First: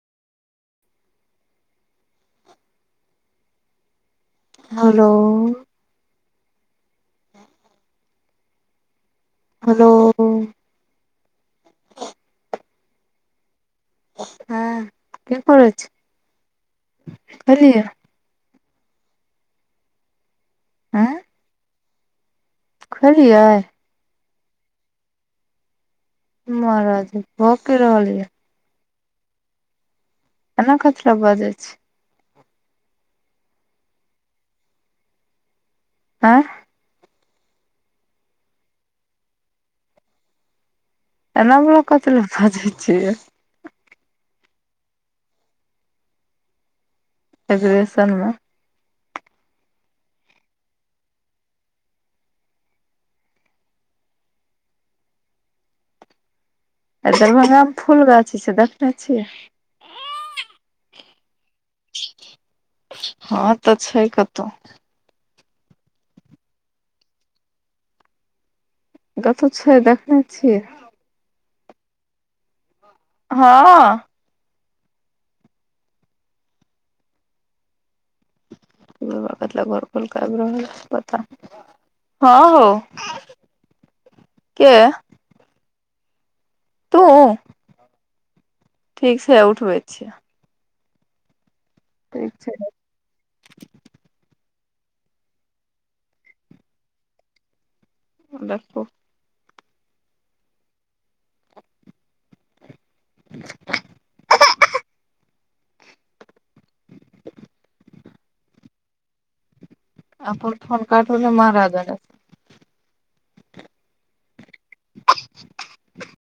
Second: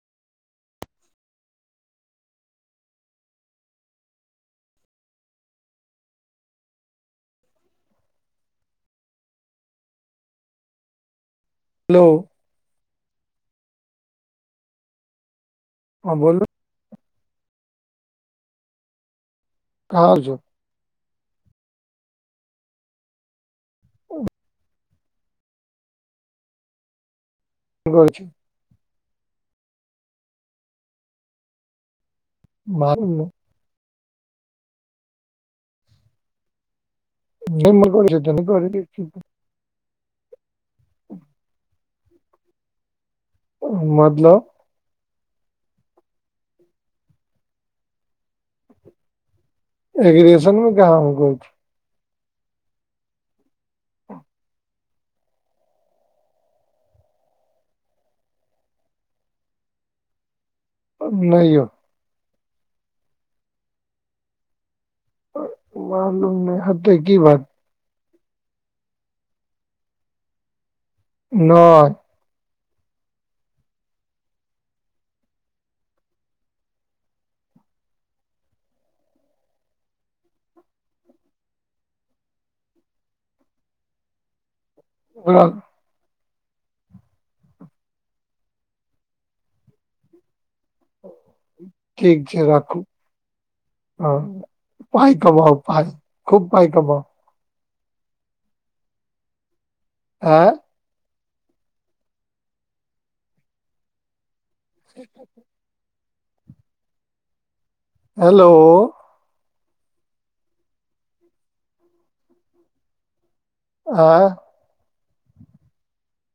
हलो hello hello हँ केकर [unintelligible] छै। हँ बोलू खेलिये। और जो आँय खेलियै। ओ महाराज भऽ की रहल करै छी या? अना कथि लेए बजै छी। मालूम नै आँय निम घ छै कर [inaudible] एना बला कत ल भजै छियै। मतलब एजुएशनमे एगगेशन मे कहाँ ह कुछ आ दरभंगा मे फूल गाछी छै, देखने छी। अब नई यौ हँ तऽ, छै कतहु मालूम नय हतै की बात कतहु छय, देखने छियै। नओइ हँअ इ बुरहबा कथित लै घर खोइल क आइब रहल छै, पता नै, हँ हो। के खलहक तुअ ठीक सै उठबै छियै। ठीक छै राखू हं पाय कमाउ पाय खूब पाय कमाउ देखु आँ अहा - अहा ठीके छै [inaudible] हेलो अपन फोन काटू ने महाराज आगा से आँ